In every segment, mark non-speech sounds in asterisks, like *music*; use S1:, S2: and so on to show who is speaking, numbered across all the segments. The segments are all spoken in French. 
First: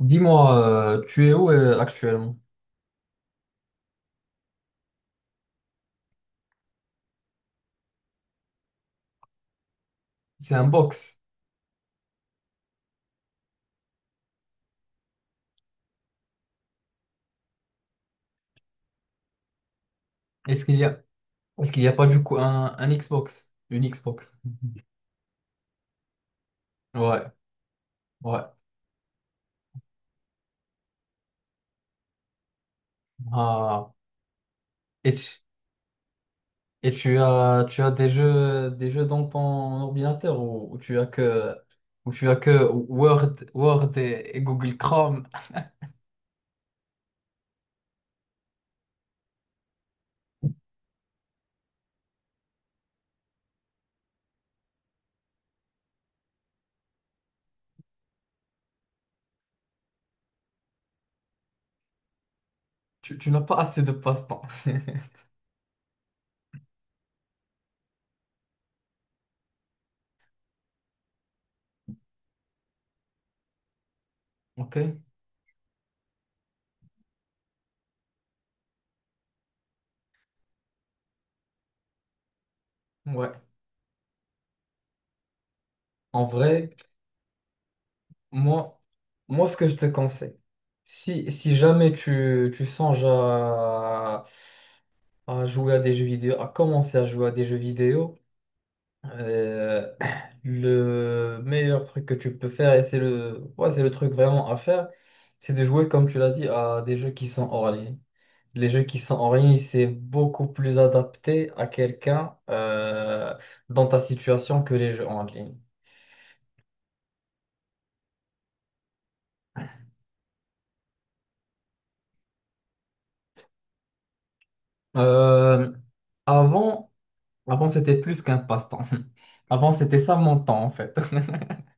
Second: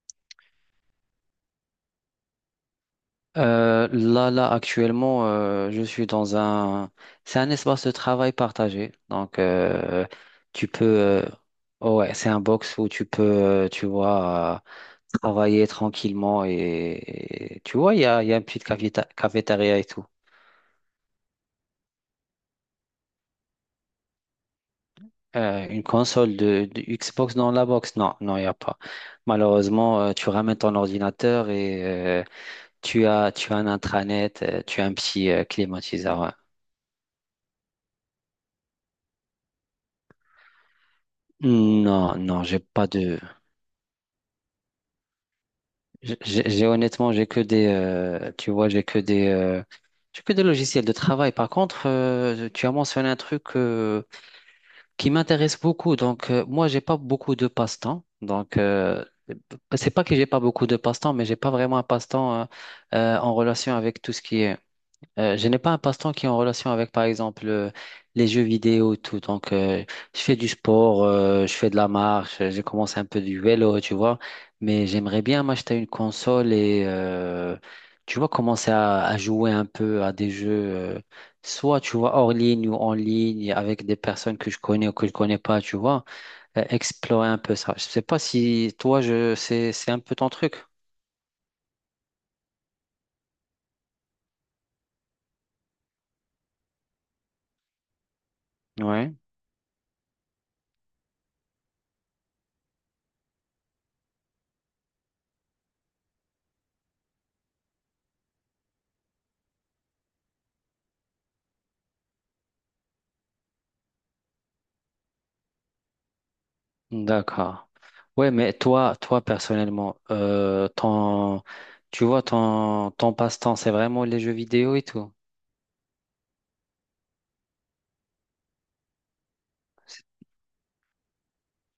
S1: Dis-moi, tu es où actuellement?
S2: Là, actuellement, je suis dans un... C'est un espace de travail partagé. Donc,
S1: C'est un
S2: tu peux...
S1: box.
S2: ouais, c'est un box où tu peux, tu vois, travailler tranquillement. Et tu vois, il y a une petite cafétéria et tout.
S1: Est-ce qu'il y a, est-ce qu'il n'y a pas du coup un Xbox? Une Xbox.
S2: Une console de
S1: Ouais,
S2: Xbox dans la box? Non, non, il
S1: ouais.
S2: n'y a pas. Malheureusement, tu ramènes ton ordinateur et euh, tu as un
S1: Ah.
S2: intranet, tu as un
S1: Et,
S2: petit
S1: tu,
S2: climatiseur. Ouais.
S1: tu as des des jeux dans ton ordinateur ou tu as que ou
S2: Non,
S1: tu as
S2: non,
S1: que
S2: j'ai pas de.
S1: Word et Google Chrome.
S2: J'ai Honnêtement, j'ai que des, tu vois, j'ai que des logiciels de travail. Par contre, tu as mentionné un truc qui m'intéresse beaucoup. Donc, moi, j'ai pas beaucoup de passe-temps. Donc, c'est pas que j'ai pas beaucoup de passe-temps, mais j'ai pas vraiment un passe-temps
S1: Tu
S2: en
S1: n'as pas
S2: relation
S1: assez de
S2: avec tout ce
S1: passe-temps.
S2: qui est
S1: *laughs*
S2: je n'ai pas un passe-temps qui est en relation avec, par exemple, les jeux vidéo et tout. Donc, je fais du sport, je fais de la marche, j'ai commencé un peu du vélo, tu vois.
S1: Ok,
S2: Mais j'aimerais bien m'acheter une console et, tu vois, commencer à jouer un peu à des jeux, soit, tu vois, hors ligne ou en
S1: ouais.
S2: ligne, avec des personnes que je connais ou que je connais pas, tu vois.
S1: En vrai,
S2: Explorer un peu ça. Je sais pas si
S1: moi,
S2: toi, je,
S1: moi, ce que je te
S2: c'est un peu ton
S1: conseille,
S2: truc.
S1: si jamais tu songes à jouer à des jeux vidéo, à commencer à jouer à des jeux vidéo,
S2: Ouais.
S1: euh, *clears throat* le meilleur truc que tu peux faire, et c'est c'est le truc vraiment à faire, c'est de jouer, comme tu l'as dit, à des jeux qui sont hors ligne. Les jeux qui sont hors ligne, c'est beaucoup plus adapté à quelqu'un dans ta situation que les jeux en ligne.
S2: D'accord. Ouais, mais toi, toi personnellement, ton, tu vois, ton, ton passe-temps, c'est vraiment les jeux vidéo et tout.
S1: Euh, avant, avant c'était plus qu'un passe-temps. *laughs* Avant, c'était ça mon temps, en fait.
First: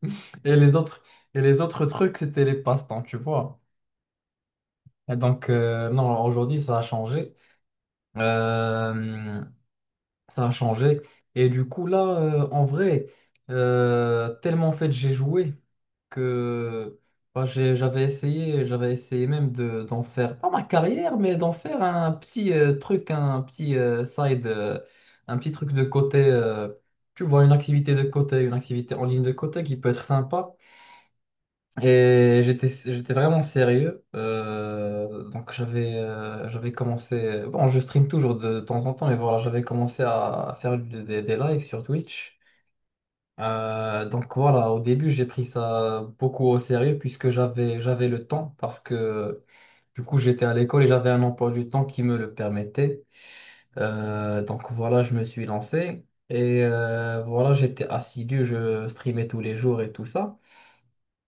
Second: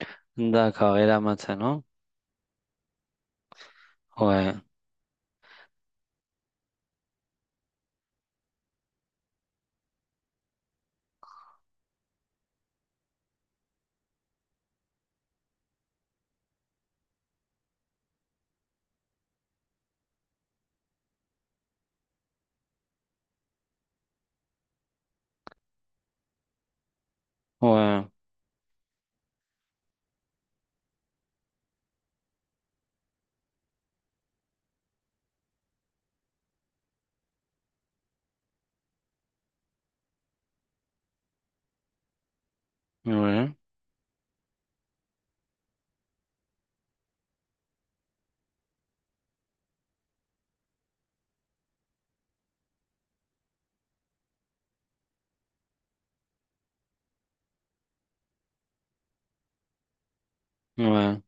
S1: *laughs* Et les
S2: D'accord.
S1: autres,
S2: Et là
S1: et les
S2: maintenant,
S1: autres trucs, c'était les passe-temps, tu vois.
S2: ouais,
S1: Et donc, non, aujourd'hui, ça a changé. Euh, ça a changé. Et du coup, là, en vrai, tellement en fait, j'ai joué que bah, j'avais j'avais essayé même d'en faire, pas ma carrière, mais d'en faire un petit truc, un petit side, un petit truc de côté. Tu vois, une activité de
S2: ouais,
S1: côté, une activité en ligne de côté qui peut être sympa. Et j'étais vraiment sérieux. Donc j'avais commencé. Bon, je stream toujours de temps en temps, mais voilà, j'avais commencé à faire des lives sur Twitch.
S2: ouais,
S1: Donc voilà, au début, j'ai pris ça beaucoup au sérieux puisque j'avais le temps parce que du coup, j'étais à l'école et j'avais un emploi du temps qui me le permettait. Donc voilà, je me suis lancé et voilà, j'étais assidu, je streamais tous les jours et tout ça.
S2: ouais.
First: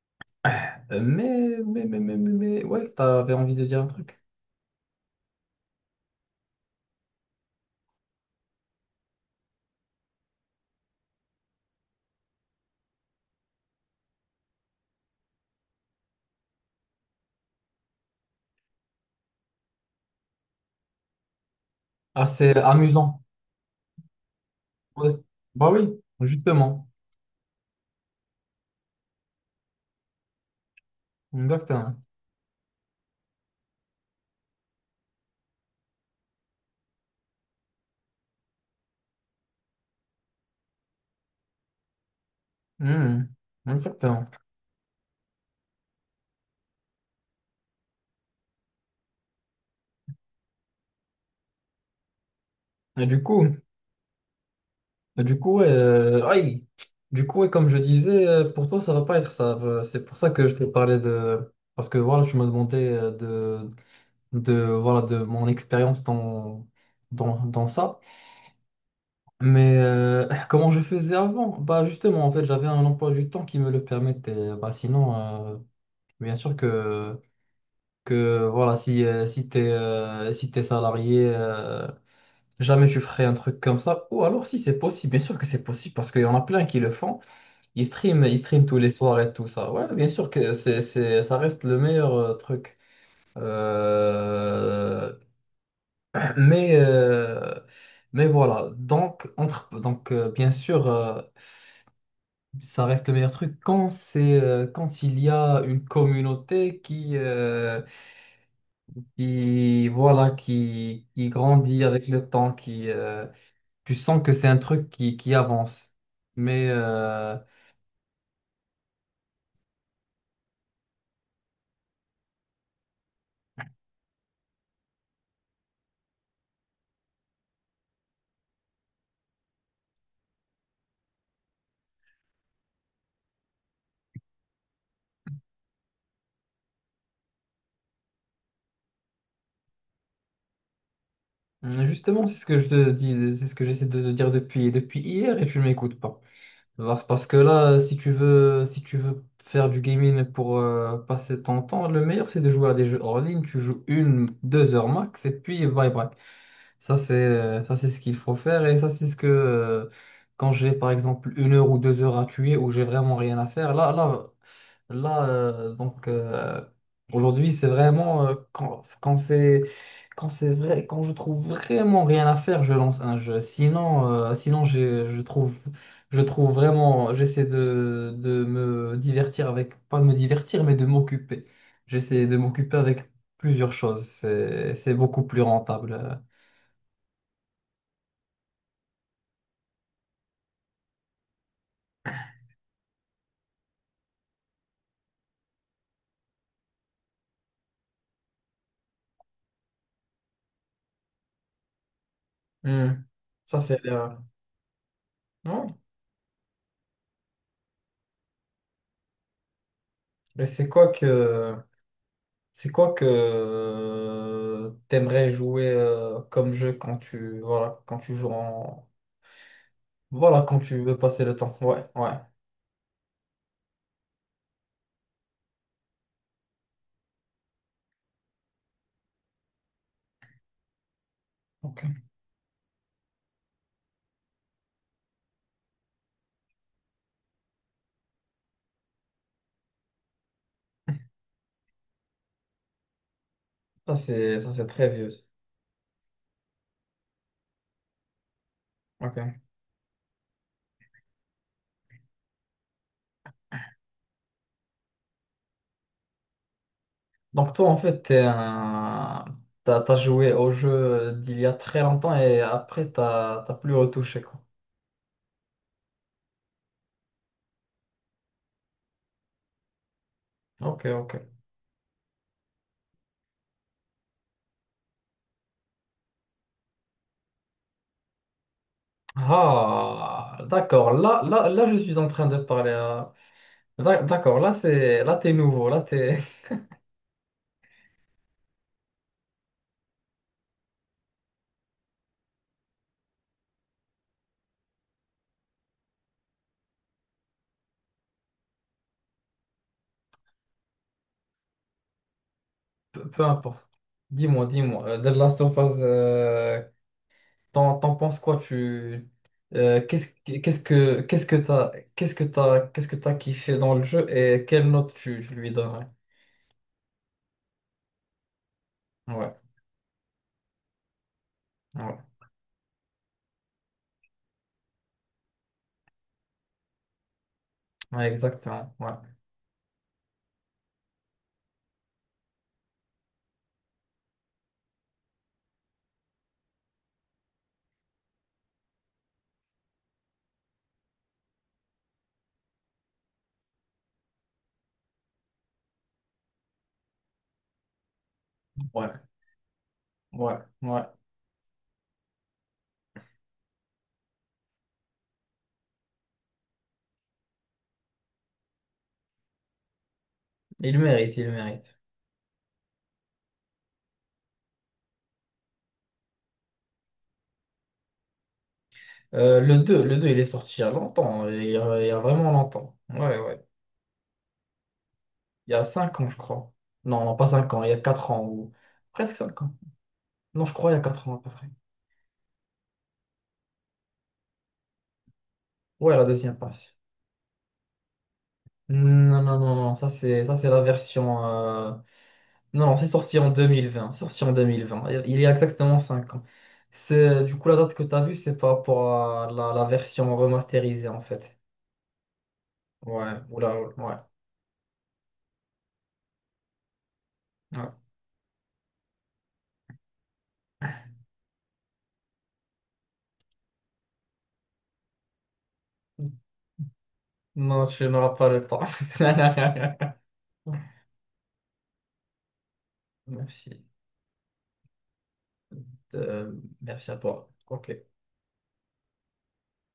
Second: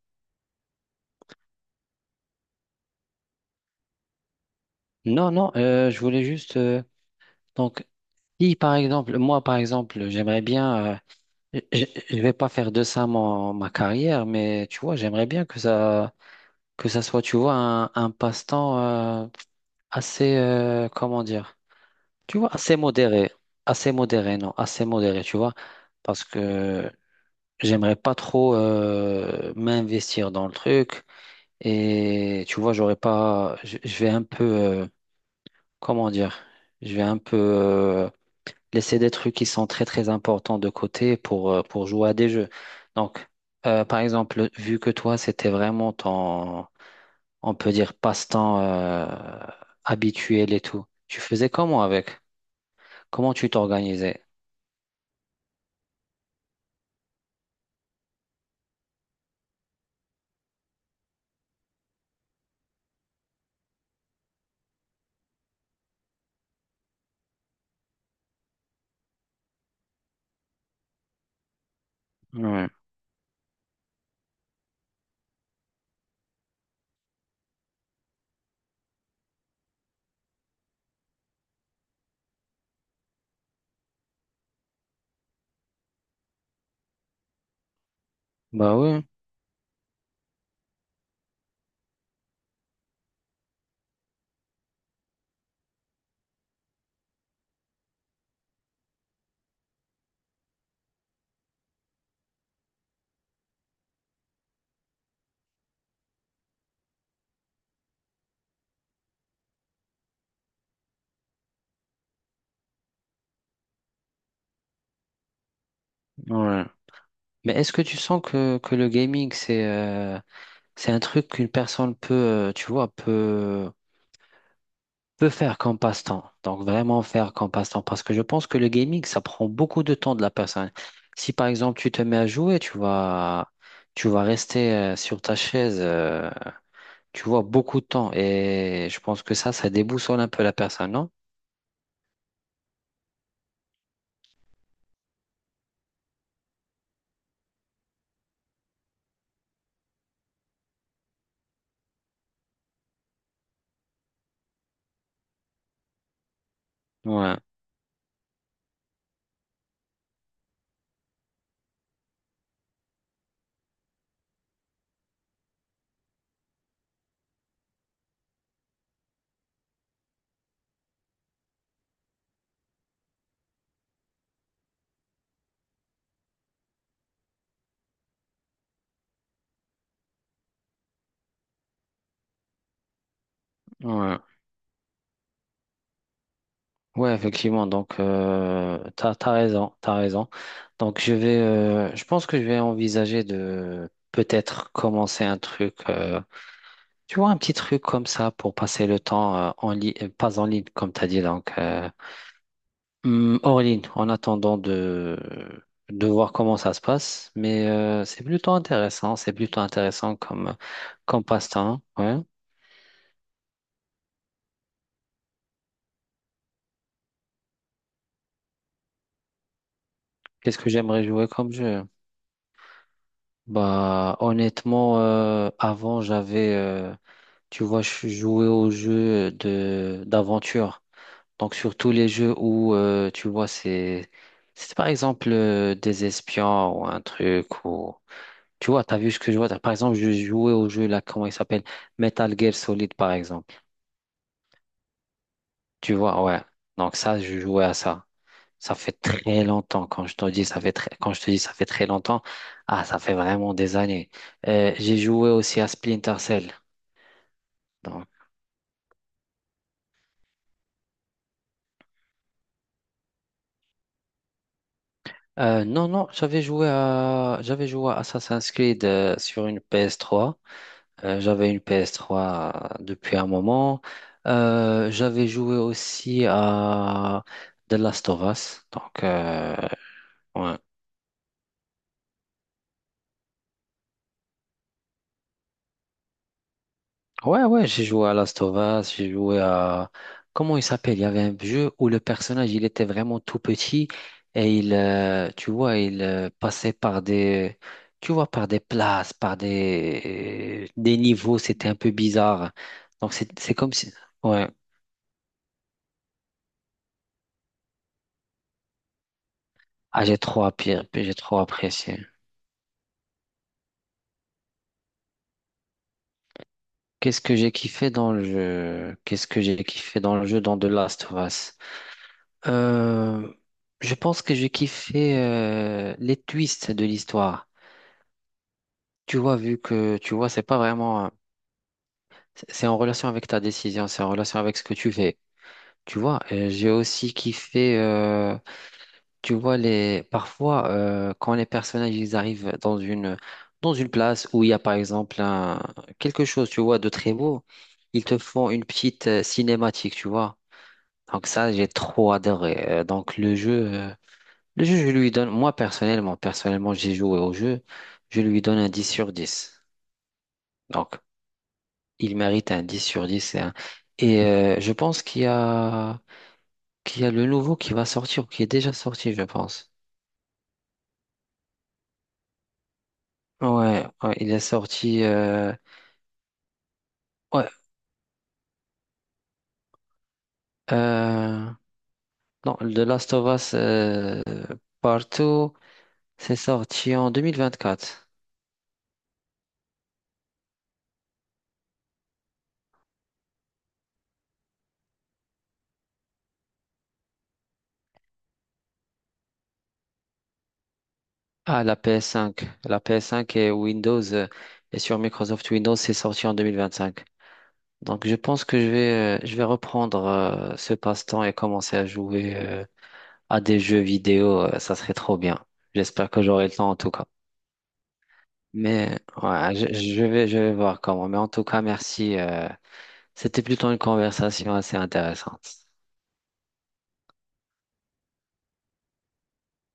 S1: Ouais, t'avais envie de dire un truc.
S2: Non, non. Je voulais juste. Donc, si par exemple, moi par exemple, j'aimerais bien. Je vais pas faire de ça mon, ma carrière, mais tu vois, j'aimerais bien que ça soit, tu vois, un passe-temps euh, assez, comment dire. Tu vois,
S1: Assez amusant.
S2: assez modéré, non, assez
S1: Ouais.
S2: modéré, tu vois,
S1: Bah oui,
S2: parce
S1: justement.
S2: que j'aimerais pas trop m'investir dans le truc
S1: Exactement.
S2: et tu vois, j'aurais pas, je vais un peu, comment dire, je vais un peu laisser des trucs qui sont très très importants de côté pour jouer à des jeux. Donc,
S1: Mhm.
S2: par
S1: Exactement.
S2: exemple, vu que toi, c'était vraiment ton, on peut dire passe-temps habituel et tout, tu faisais comment avec?
S1: Et du
S2: Comment
S1: coup,
S2: tu t'organisais?
S1: et du coup, ouais, aïe. Du coup, et comme je disais, pour toi, ça va pas être ça. C'est pour ça que je te parlais parce que voilà, je me demandais voilà, de mon expérience dans ça. Mais comment je faisais avant? Bah justement, en fait, j'avais
S2: Ouais.
S1: un emploi du temps qui me le permettait. Bah sinon. euh, Bien sûr que voilà, si t'es salarié, jamais tu ferais un truc comme ça. Ou alors si c'est possible, bien sûr que c'est possible parce qu'il y en a plein qui le font. Ils streament
S2: Bah
S1: tous les
S2: ouais,
S1: soirs et tout ça. Ouais, bien sûr que ça reste le meilleur truc. Euh, mais, euh, mais voilà, donc, entre, donc bien sûr, ça reste le meilleur truc quand quand il y a une communauté qui voilà qui grandit avec le temps qui tu sens que c'est un truc qui avance
S2: ouais.
S1: mais
S2: Mais est-ce que tu sens que le gaming, c'est un truc qu'une personne peut, tu vois, peut, peut faire comme passe-temps. Donc vraiment faire comme passe-temps. Parce que je pense que le gaming, ça prend beaucoup de temps de la personne. Si par exemple tu te mets à jouer, tu vas rester sur ta chaise, tu vois, beaucoup de temps. Et je pense que ça déboussole un peu la personne, non?
S1: justement c'est ce que je te dis c'est ce que j'essaie de te dire depuis hier et tu ne m'écoutes pas. Parce que là si tu veux faire du gaming pour passer ton temps le meilleur c'est de jouer à des jeux hors ligne, tu joues 1 2 heures max et puis bye bye.
S2: Ouais,
S1: Ça, c'est ce qu'il faut faire. Et ça, c'est ce que quand j'ai par exemple 1 heure ou 2 heures à tuer où j'ai vraiment rien à faire. Là, euh, donc euh, aujourd'hui, c'est vraiment quand c'est vrai, quand je trouve vraiment rien à faire, je lance un jeu. Sinon, je trouve vraiment j'essaie de me divertir avec pas de me divertir, mais de m'occuper. J'essaie de m'occuper avec plusieurs choses.
S2: ouais.
S1: C'est beaucoup plus rentable.
S2: Ouais, effectivement. Donc, t'as, t'as raison, t'as raison. Donc, je vais, je pense que je vais envisager de peut-être commencer un truc, tu vois, un petit truc comme ça pour passer le temps en ligne, pas en ligne, comme t'as dit, donc
S1: Hmm. Ça,
S2: hors ligne,
S1: c'est
S2: en attendant
S1: non.
S2: de voir comment ça se passe. Mais c'est plutôt intéressant
S1: Mais
S2: comme comme passe-temps. Ouais.
S1: c'est quoi que t'aimerais jouer comme jeu quand tu joues en voilà quand
S2: Qu'est-ce que
S1: tu veux
S2: j'aimerais
S1: passer
S2: jouer
S1: le
S2: comme
S1: temps. Ouais,
S2: jeu?
S1: ouais.
S2: Bah, honnêtement, avant j'avais tu vois, je suis joué aux jeux de d'aventure. Donc
S1: Ok.
S2: surtout les jeux où tu vois c'est par exemple des espions ou un truc ou tu vois, t'as vu ce que je vois. Par exemple, je jouais au jeu là, comment il s'appelle? Metal Gear Solid par exemple.
S1: Ça c'est très vieux. Ça.
S2: Tu vois, ouais. Donc ça, je jouais à ça. Ça fait très
S1: Ok.
S2: longtemps. Quand je te dis ça fait très longtemps, ah ça fait vraiment des années. J'ai joué aussi à Splinter Cell.
S1: Donc toi en fait
S2: Donc
S1: t'as, t'as joué au jeu d'il y a très longtemps et après t'as plus retouché quoi.
S2: euh, non, non, j'avais joué à Assassin's Creed sur une PS3.
S1: Ok, ok.
S2: J'avais une PS3 depuis un moment. J'avais joué aussi à The Last of Us. Donc,
S1: Ah,
S2: ouais.
S1: d'accord. Là, je suis en train de parler à d'accord, là t'es nouveau, là t'es
S2: Ouais, ouais, j'ai joué à Last of Us, j'ai joué à... Comment il s'appelle? Il y avait un jeu où le personnage, il était vraiment tout petit et il, tu vois, il passait par des... Tu vois, par des places, par des niveaux, c'était un peu bizarre.
S1: *laughs*
S2: Donc,
S1: peu
S2: c'est
S1: importe.
S2: comme si... Ouais,
S1: Dis-moi, The Last of Us, t'en penses quoi tu
S2: ah,
S1: qu'est-ce
S2: j'ai
S1: que-
S2: trop
S1: qu'est-ce
S2: apprécié,
S1: que
S2: j'ai
S1: qu'est-ce que
S2: trop
S1: t'as
S2: apprécié.
S1: qu'est-ce que t'as qu'est-ce que t'as kiffé dans le jeu et quelle note tu, tu lui donnerais?
S2: Qu'est-ce que j'ai kiffé dans le jeu? Qu'est-ce
S1: Ouais,
S2: que j'ai kiffé dans le jeu dans The Last of Us?
S1: ouais,
S2: Euh, je pense que j'ai kiffé les twists de l'histoire.
S1: ouais, exactement,
S2: Tu vois, vu que, tu vois, c'est pas vraiment, c'est en relation avec ta décision, c'est en relation avec ce que tu fais. Tu vois, j'ai aussi kiffé, tu vois, les, parfois, quand les personnages, ils arrivent dans une place où il y a, par exemple, un, quelque chose, tu vois, de très beau, ils te font une
S1: ouais,
S2: petite cinématique, tu vois.
S1: ouais.
S2: Donc ça, j'ai trop adoré. Donc le jeu, je lui donne, moi, personnellement, personnellement, j'ai joué au jeu, je lui donne un 10/10.
S1: Il
S2: Donc,
S1: mérite, il mérite.
S2: il mérite un 10/10 hein. Et je pense qu'il y a le nouveau qui va sortir, ou qui est déjà sorti, je pense.
S1: Le deux il est sorti il y a longtemps, hein, il y a vraiment longtemps. Ouais, ouais.
S2: Ouais, ouais, il est sorti.
S1: Il y a 5 ans, je crois. Non, non, pas
S2: Ouais,
S1: 5 ans, il y a 4 ans ou presque 5 ans. Non, je crois il y a 4 ans à peu près.
S2: euh, non, The Last of Us Partout,
S1: Ouais, la
S2: c'est
S1: deuxième passe.
S2: sorti en 2024.
S1: Non, non, non, non, ça c'est la version. Non, non, c'est sorti en 2020 c'est sorti en deux mille vingt, il y a exactement 5 ans. C'est du coup la date que tu as vue, c'est par rapport à la version remasterisée en fait.
S2: Ah, la PS5. La
S1: Ouais,
S2: PS5 et
S1: oula, oula, ouais.
S2: Windows, et sur Microsoft Windows, c'est sorti en 2025.
S1: Ouais.
S2: Donc, je pense que je vais reprendre ce passe-temps et commencer à jouer. À des jeux vidéo, ça serait trop bien. J'espère que j'aurai le temps en tout cas.
S1: Non, tu n'auras pas le temps.
S2: Mais ouais,
S1: *laughs*
S2: je vais voir comment. Mais en tout cas, merci. C'était
S1: Merci.
S2: plutôt une conversation assez intéressante.
S1: Euh, merci à toi. Ok.